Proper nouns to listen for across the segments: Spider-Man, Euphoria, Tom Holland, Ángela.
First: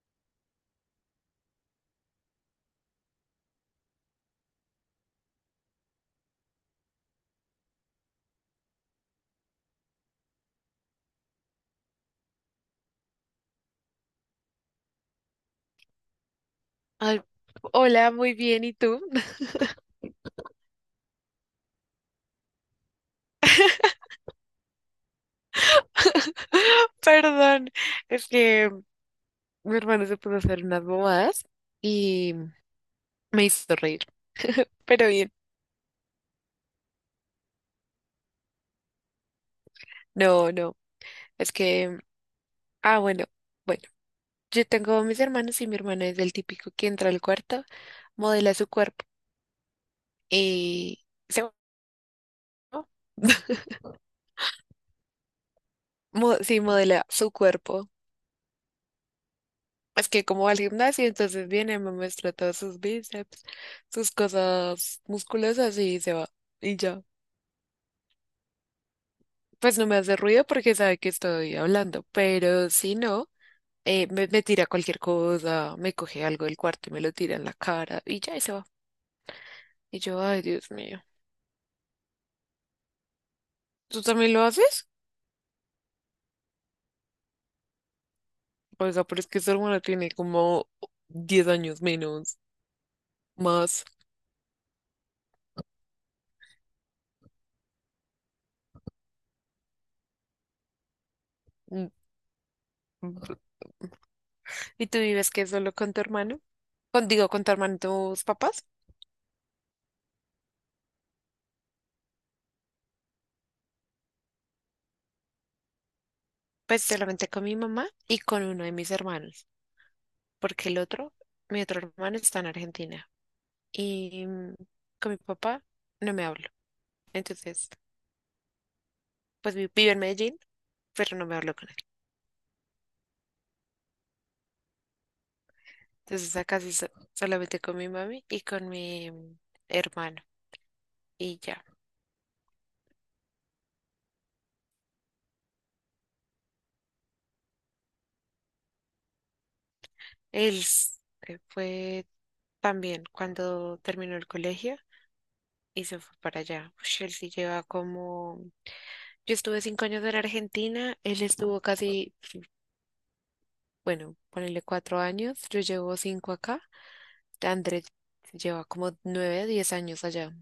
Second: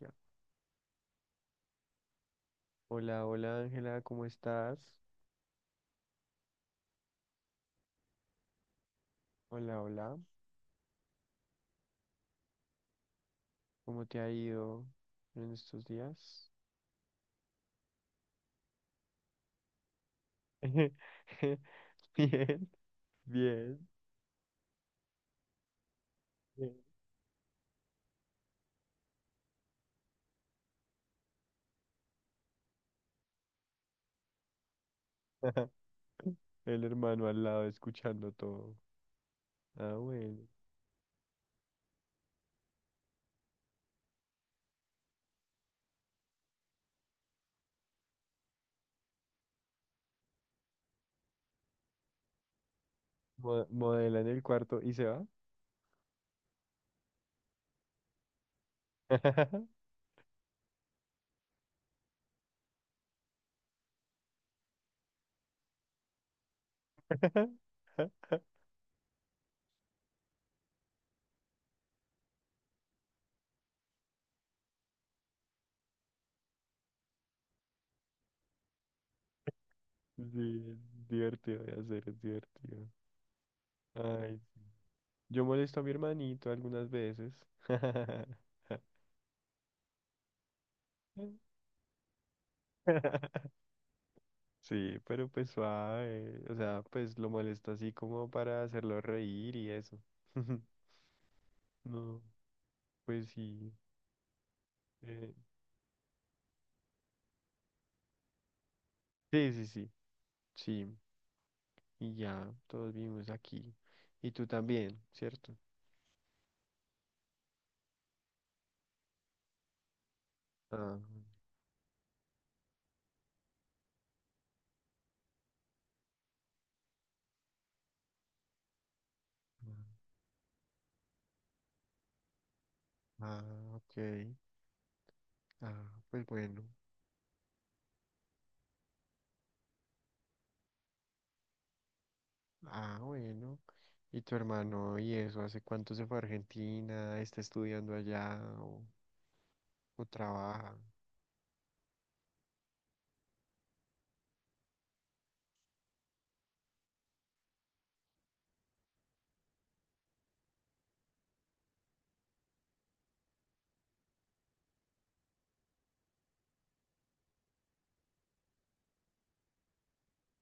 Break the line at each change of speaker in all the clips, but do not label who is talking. Ya. Hola, hola Ángela, ¿cómo estás? Hola, hola, ¿cómo te ha ido en estos días?
Ay, hola, muy bien, ¿y tú?
Bien, bien, bien.
Perdón, es que mi hermano se puso a hacer unas bobadas y me hizo reír, pero bien.
El hermano al lado escuchando todo. Ah, bueno.
No, no, es que, ah, bueno, bueno, yo tengo mis hermanos y mi hermana es del típico que entra al cuarto, modela su cuerpo y se...
Mo- modela en el cuarto y se va.
Sí, modela su cuerpo. Es que como va al gimnasio, entonces viene, me muestra todos sus bíceps, sus cosas musculosas y se va. Y ya. Pues no me hace ruido porque sabe que estoy hablando, pero si no, me tira cualquier cosa, me coge algo del cuarto y me lo tira en la cara y ya y se va. Y yo, ay,
Sí,
Dios mío.
es divertido de hacer, es divertido.
¿Tú también
Ay,
lo haces?
yo molesto a mi hermanito algunas veces.
O sea, pero es que su hermana tiene como 10 años menos, más.
Sí, pero pues suave. O sea, pues lo molesta así como para hacerlo reír y eso.
Mm.
No, pues
Mm.
sí.
¿Y tú vives
eh,
que solo con tu hermano? Con, digo, con tu hermano y tus papás.
sí, sí, sí. Sí. Y ya, todos vivimos aquí. Y tú también, ¿cierto?
Pues solamente con mi mamá y con uno de mis hermanos, porque el
Ah,
otro, mi otro hermano está en Argentina. Y con mi papá no me habla. Entonces, pues
ah,
vive en Medellín, pero no me hablo con él.
ah, ok. Ah, pues
Entonces, acá
bueno.
sí solamente con mi mami y con mi hermano. Y ya.
Ah, bueno. ¿Y tu hermano y eso? ¿Hace cuánto se fue a Argentina? ¿Está estudiando allá o
Él
trabaja?
fue también cuando terminó el colegio y se fue para allá. Ush, él sí lleva como... Yo estuve 5 años en Argentina, él estuvo casi, bueno, ponele 4 años, yo llevo cinco acá. Andrés lleva como 9, 10 años allá.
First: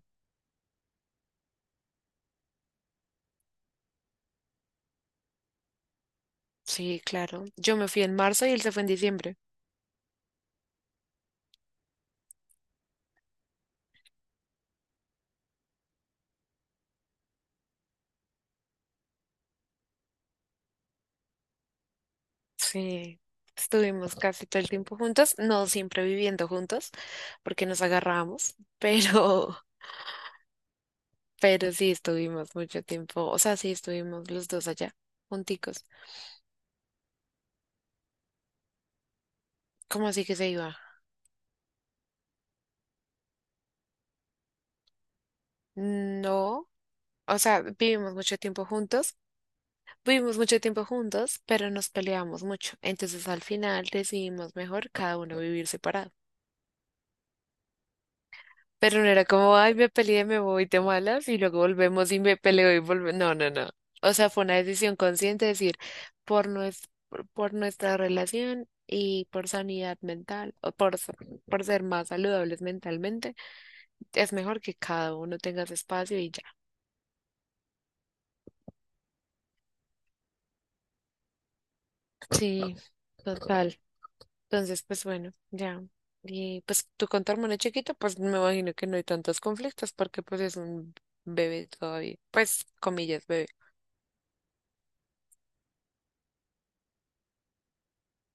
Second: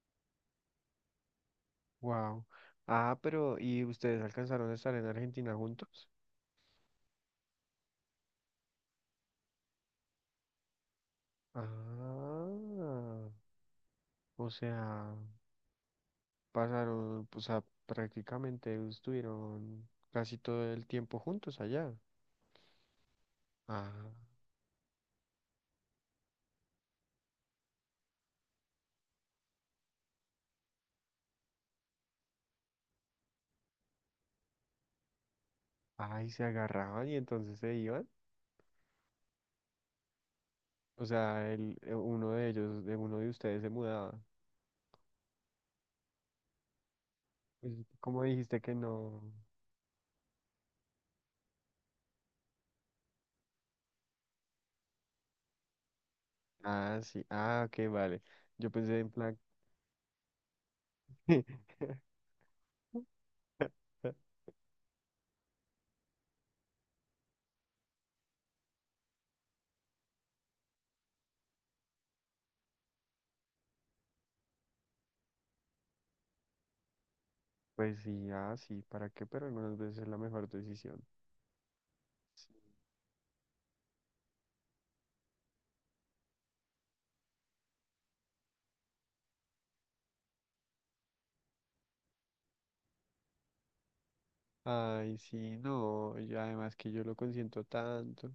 Wow. Ah, pero ¿y ustedes alcanzaron a estar en Argentina juntos?
Sí, claro. Yo me fui en marzo y él se fue en diciembre.
Ah, o sea, pasaron, o sea, prácticamente estuvieron casi todo el tiempo juntos allá.
Sí,
Ah,
estuvimos casi todo el tiempo juntos, no siempre viviendo juntos, porque nos agarramos, pero sí estuvimos mucho tiempo, o sea, sí estuvimos los dos allá, junticos.
ay, se agarraban y entonces se iban.
¿Cómo así que se iba?
O sea, el, uno de ellos, de uno de ustedes se mudaba.
No, o sea,
Pues,
vivimos
¿cómo
mucho
dijiste
tiempo
que
juntos,
no?
vivimos mucho tiempo juntos, pero nos peleamos mucho. Entonces al final decidimos mejor cada uno vivir separado.
Ah, sí, ah, ok, vale. Yo pensé
Pero no
en
era
plan,
como, ay, me peleé, me voy, te malas, y luego volvemos y me peleo y volvemos. No, no, no. O sea, fue una decisión consciente, es decir, por nuestra relación y por sanidad mental, o por ser más saludables mentalmente, es mejor que cada uno tenga su espacio y ya.
pues sí, ah, sí, ¿para qué? Pero algunas veces es la mejor decisión. Sí.
Sí, total. Entonces, pues bueno, ya. Y pues tú con tu hermano chiquito, pues me imagino que no hay tantos conflictos porque pues es un bebé todavía. Pues, comillas, bebé.
Ay, sí, no, y además que yo lo consiento tanto.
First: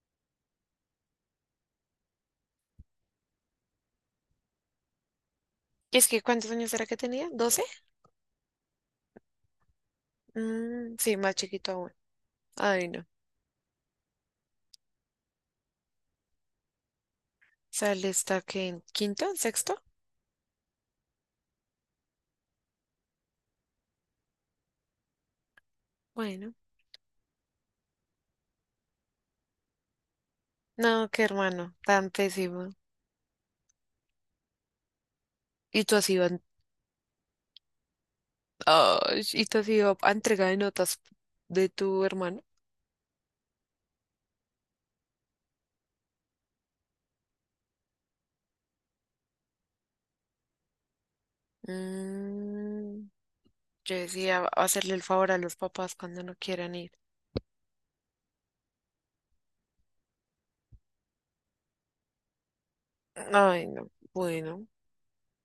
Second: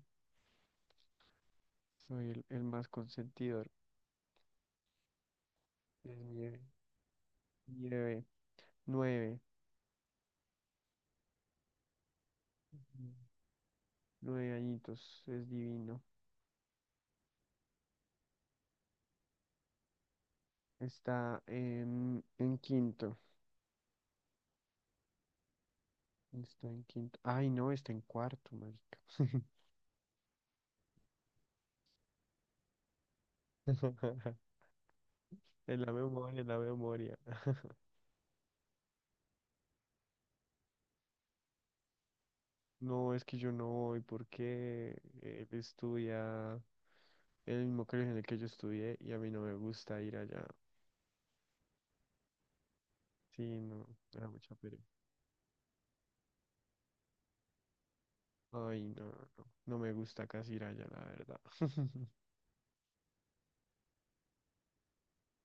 Soy el más consentidor.
Es
Es
que,
mi
¿cuántos
bebé,
años era que tenía? 12.
mi bebé. Nueve.
Mm, sí, más chiquito aún. Ay,
Ujú.
no.
Nueve añitos. Es divino.
Sale, está que en quinto, sexto.
Está en quinto.
Bueno,
Está en quinto. Ay, no, está en cuarto, marica.
no, qué hermano, tan pésimo.
En
Y
la
tú has ido,
memoria, en la memoria.
ay, y tú has ido a entrega de notas de tu hermano.
No, es que yo no voy porque él estudia en el mismo colegio en el que yo estudié y a mí no me gusta ir allá.
Mm,
Sí, no,
yo
me da
decía
mucha pereza.
hacerle el favor a los papás cuando no quieran ir.
Ay, no, no, no me gusta casi ir allá, la verdad.
Ay, no, bueno,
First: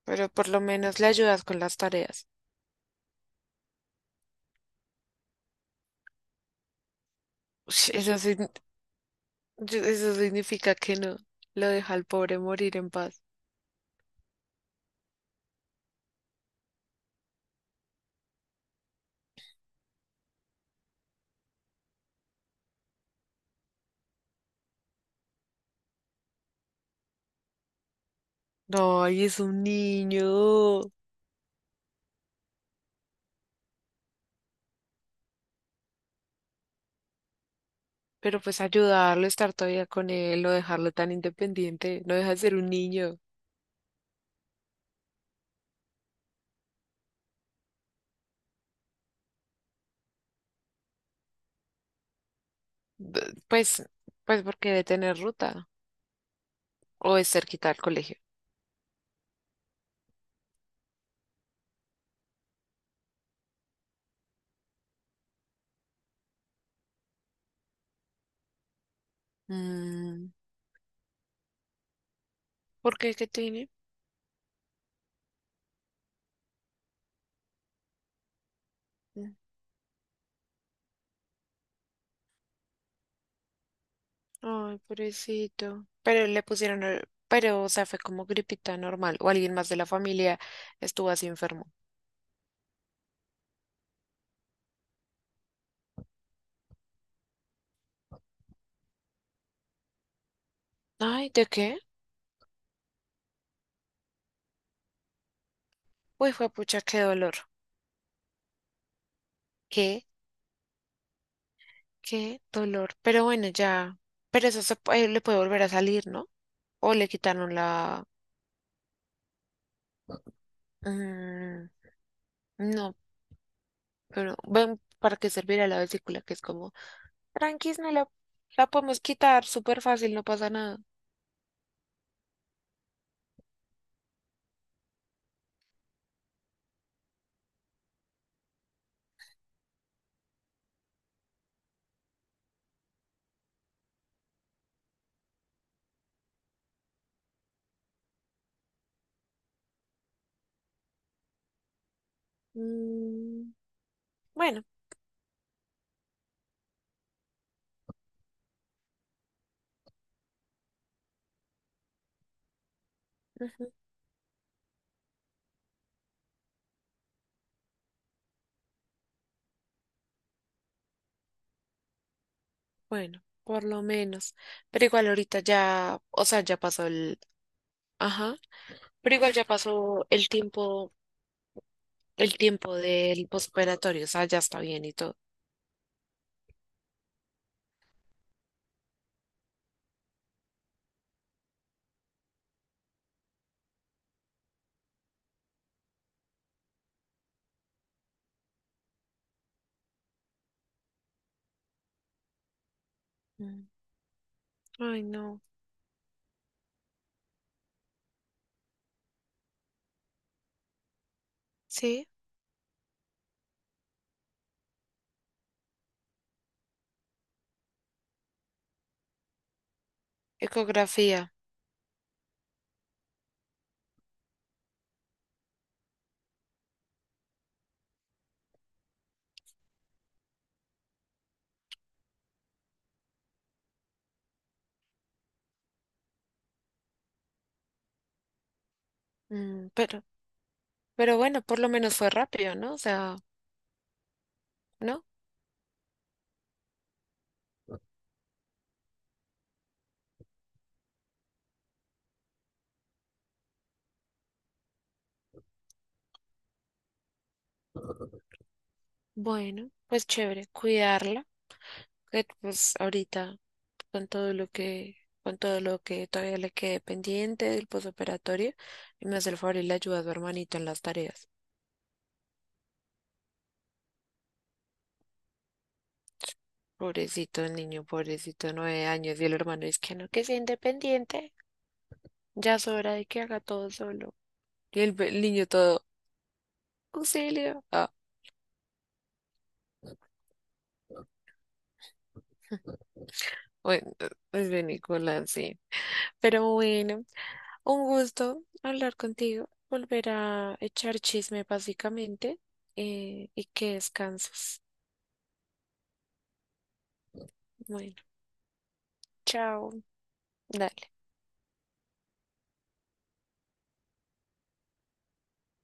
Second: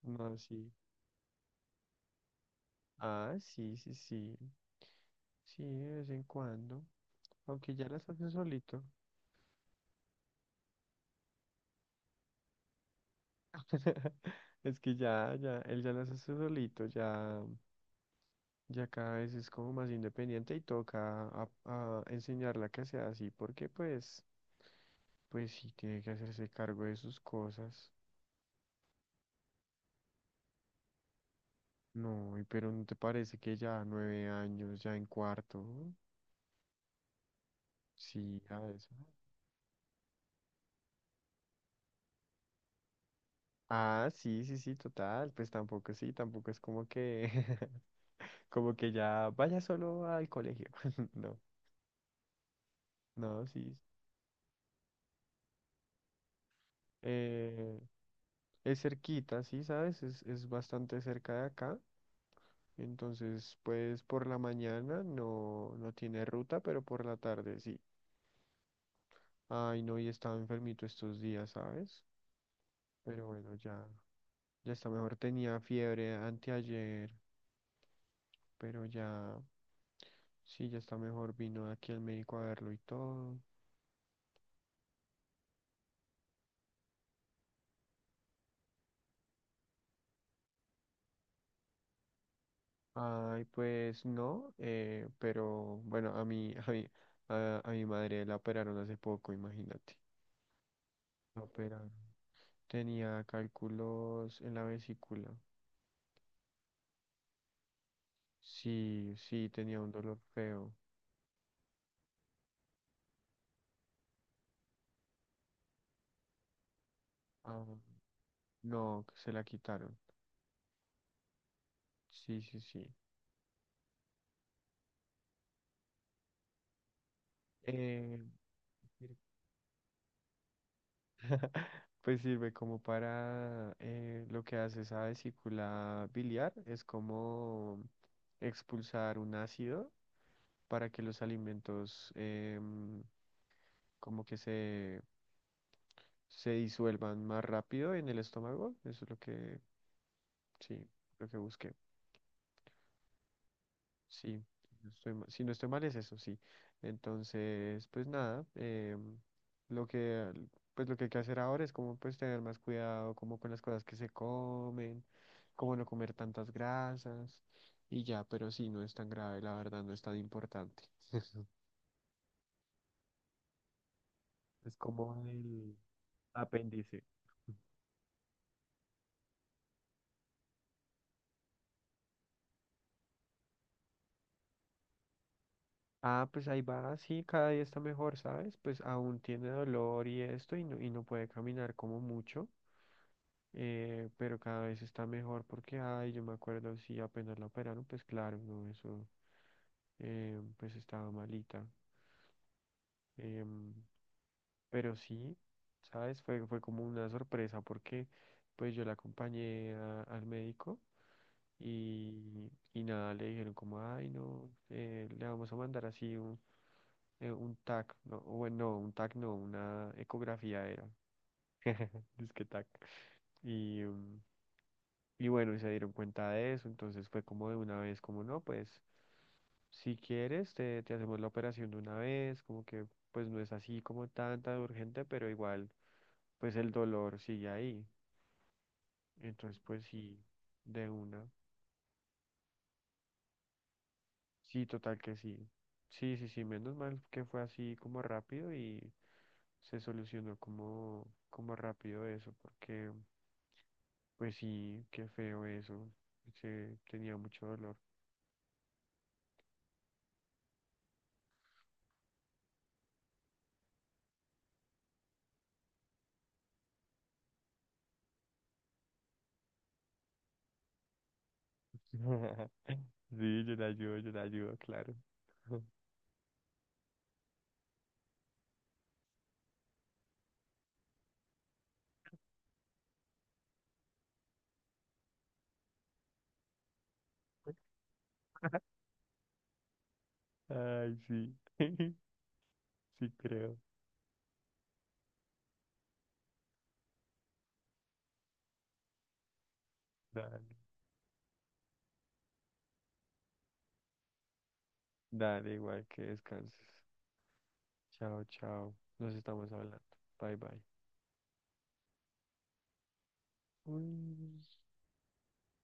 pero
No,
por lo
sí.
menos le ayudas con las tareas.
Ah, sí, sí, sí. Sí, de vez en cuando. Aunque ya
Ush.
las
Eso,
hace
sign-
solito.
yo- eso significa que no, lo deja al pobre morir en paz.
Es que ya, ya, él ya las hace solito, ya, ya cada vez es como más independiente y toca a enseñarla que sea así, porque pues, pues sí tiene que hacerse cargo de sus cosas.
Ay, es un niño.
No, y pero ¿no te parece que ya nueve años, ya en cuarto? Sí,
Pero
a
pues
eso.
ayudarlo, estar todavía con él, no dejarlo tan independiente, no deja de ser un niño.
Ah, sí, sí, sí, total. Pues tampoco sí, tampoco es como que como que ya vaya solo al colegio. No, no, sí.
Pues, pues porque debe tener ruta o es cerquita al
Eh,
colegio.
es cerquita, sí, ¿sabes? Es bastante cerca de acá. Entonces, pues por la mañana no, no tiene ruta, pero por la tarde sí. Ay, no, y
Mm,
estaba enfermito estos días, ¿sabes?
¿por qué
Pero
que
bueno,
tiene?
ya, ya está mejor. Tenía fiebre anteayer, pero
Mm.
ya, sí, ya está mejor. Vino aquí el médico a verlo y todo.
Ay, pobrecito. Pero le pusieron, pero o sea, fue como gripita normal o alguien más de la familia estuvo así enfermo.
Ay, pues no, pero bueno, a mi, a mi madre la operaron hace poco, imagínate.
Ay,
La
¿de qué?
operaron. Tenía cálculos en la vesícula.
Uy, fue pucha, qué dolor.
Sí, sí, tenía un
¿Qué?
dolor feo.
¿Qué dolor? Pero bueno, ya. Pero eso se, le puede volver a salir, ¿no? O le quitaron
Ah,
la...
no, que se la quitaron.
Mm,
Sí, sí, sí.
no, pero ven para qué servirá la vesícula, que es como, tranquis, no la,
Eh,
la podemos
sir-
quitar súper fácil, no pasa nada.
pues sirve como para lo que hace esa vesícula biliar, es como expulsar un ácido para que los alimentos como que se disuelvan más rápido en el estómago. Eso es lo que, sí, lo que busqué.
Mm.
Sí,
Bueno.
no estoy ma- si no estoy mal es eso, sí. Entonces, pues nada, lo que, pues lo que hay que hacer ahora es como pues tener más cuidado como con las
Ujú,
cosas que se comen, como no comer tantas grasas y ya, pero sí, no es tan grave, la verdad, no es tan importante.
bueno, por lo menos.
Es
Pero igual
como
ahorita
el,
ya, o sea, ya pasó
apéndice.
el... Ajá, pero igual ya pasó el tiempo del postoperatorio, o sea, ya está bien y todo.
Ah, pues ahí va, sí, cada día está mejor, ¿sabes? Pues aún tiene dolor y esto y no puede caminar como mucho, pero cada vez está mejor porque, ay, yo me acuerdo, sí, apenas la operaron, pues claro, no, eso, pues estaba malita.
Mm.
em, pero
Ay,
sí,
no.
¿sabes? Fue, fue como una sorpresa porque pues yo la acompañé a- al médico
Sí,
y nada, le dijeron como, ay, no, le vamos a mandar así un TAC, no, bueno, no, un TAC no, una ecografía era.
ecografía.
Disque TAC. Y, mm, y bueno, y se dieron cuenta de eso, entonces fue como de una vez, como no, pues si quieres, te hacemos la operación de una vez, como que pues no es así como tanta de urgente, pero igual, pues el dolor sigue ahí. Entonces,
Mm,
pues sí, de
pero
una.
bueno, por lo menos fue rápido, ¿no? O sea,
Sí, total
¿no?
que sí. Sí, sí, sí, menos mal que fue así como rápido y se solucionó como, como rápido eso, porque... Pues sí, qué feo eso. Se tenía mucho dolor.
Bueno, pues chévere, cuidarla, que pues ahorita. Con todo lo que, con todo lo que todavía le quede pendiente del posoperatorio y me hace el favor y le ayuda a su hermanito en las tareas.
Sí, yo la ayudo, claro.
Pobrecito el niño, pobrecito, 9 años y el hermano es que no, que sea independiente, ya es hora de que haga todo solo. Y el niño todo, auxilio. Ah,
Ay, sí. Sí creo.
bueno, es de Nicolás, sí. Pero bueno, un gusto hablar contigo, volver
Dale.
a echar chisme básicamente y que descanses.
Dale, igual que descanses.
Bueno,
Chao, chao. Nos estamos
chao.
hablando. Bye, bye.
Dale.
Uy.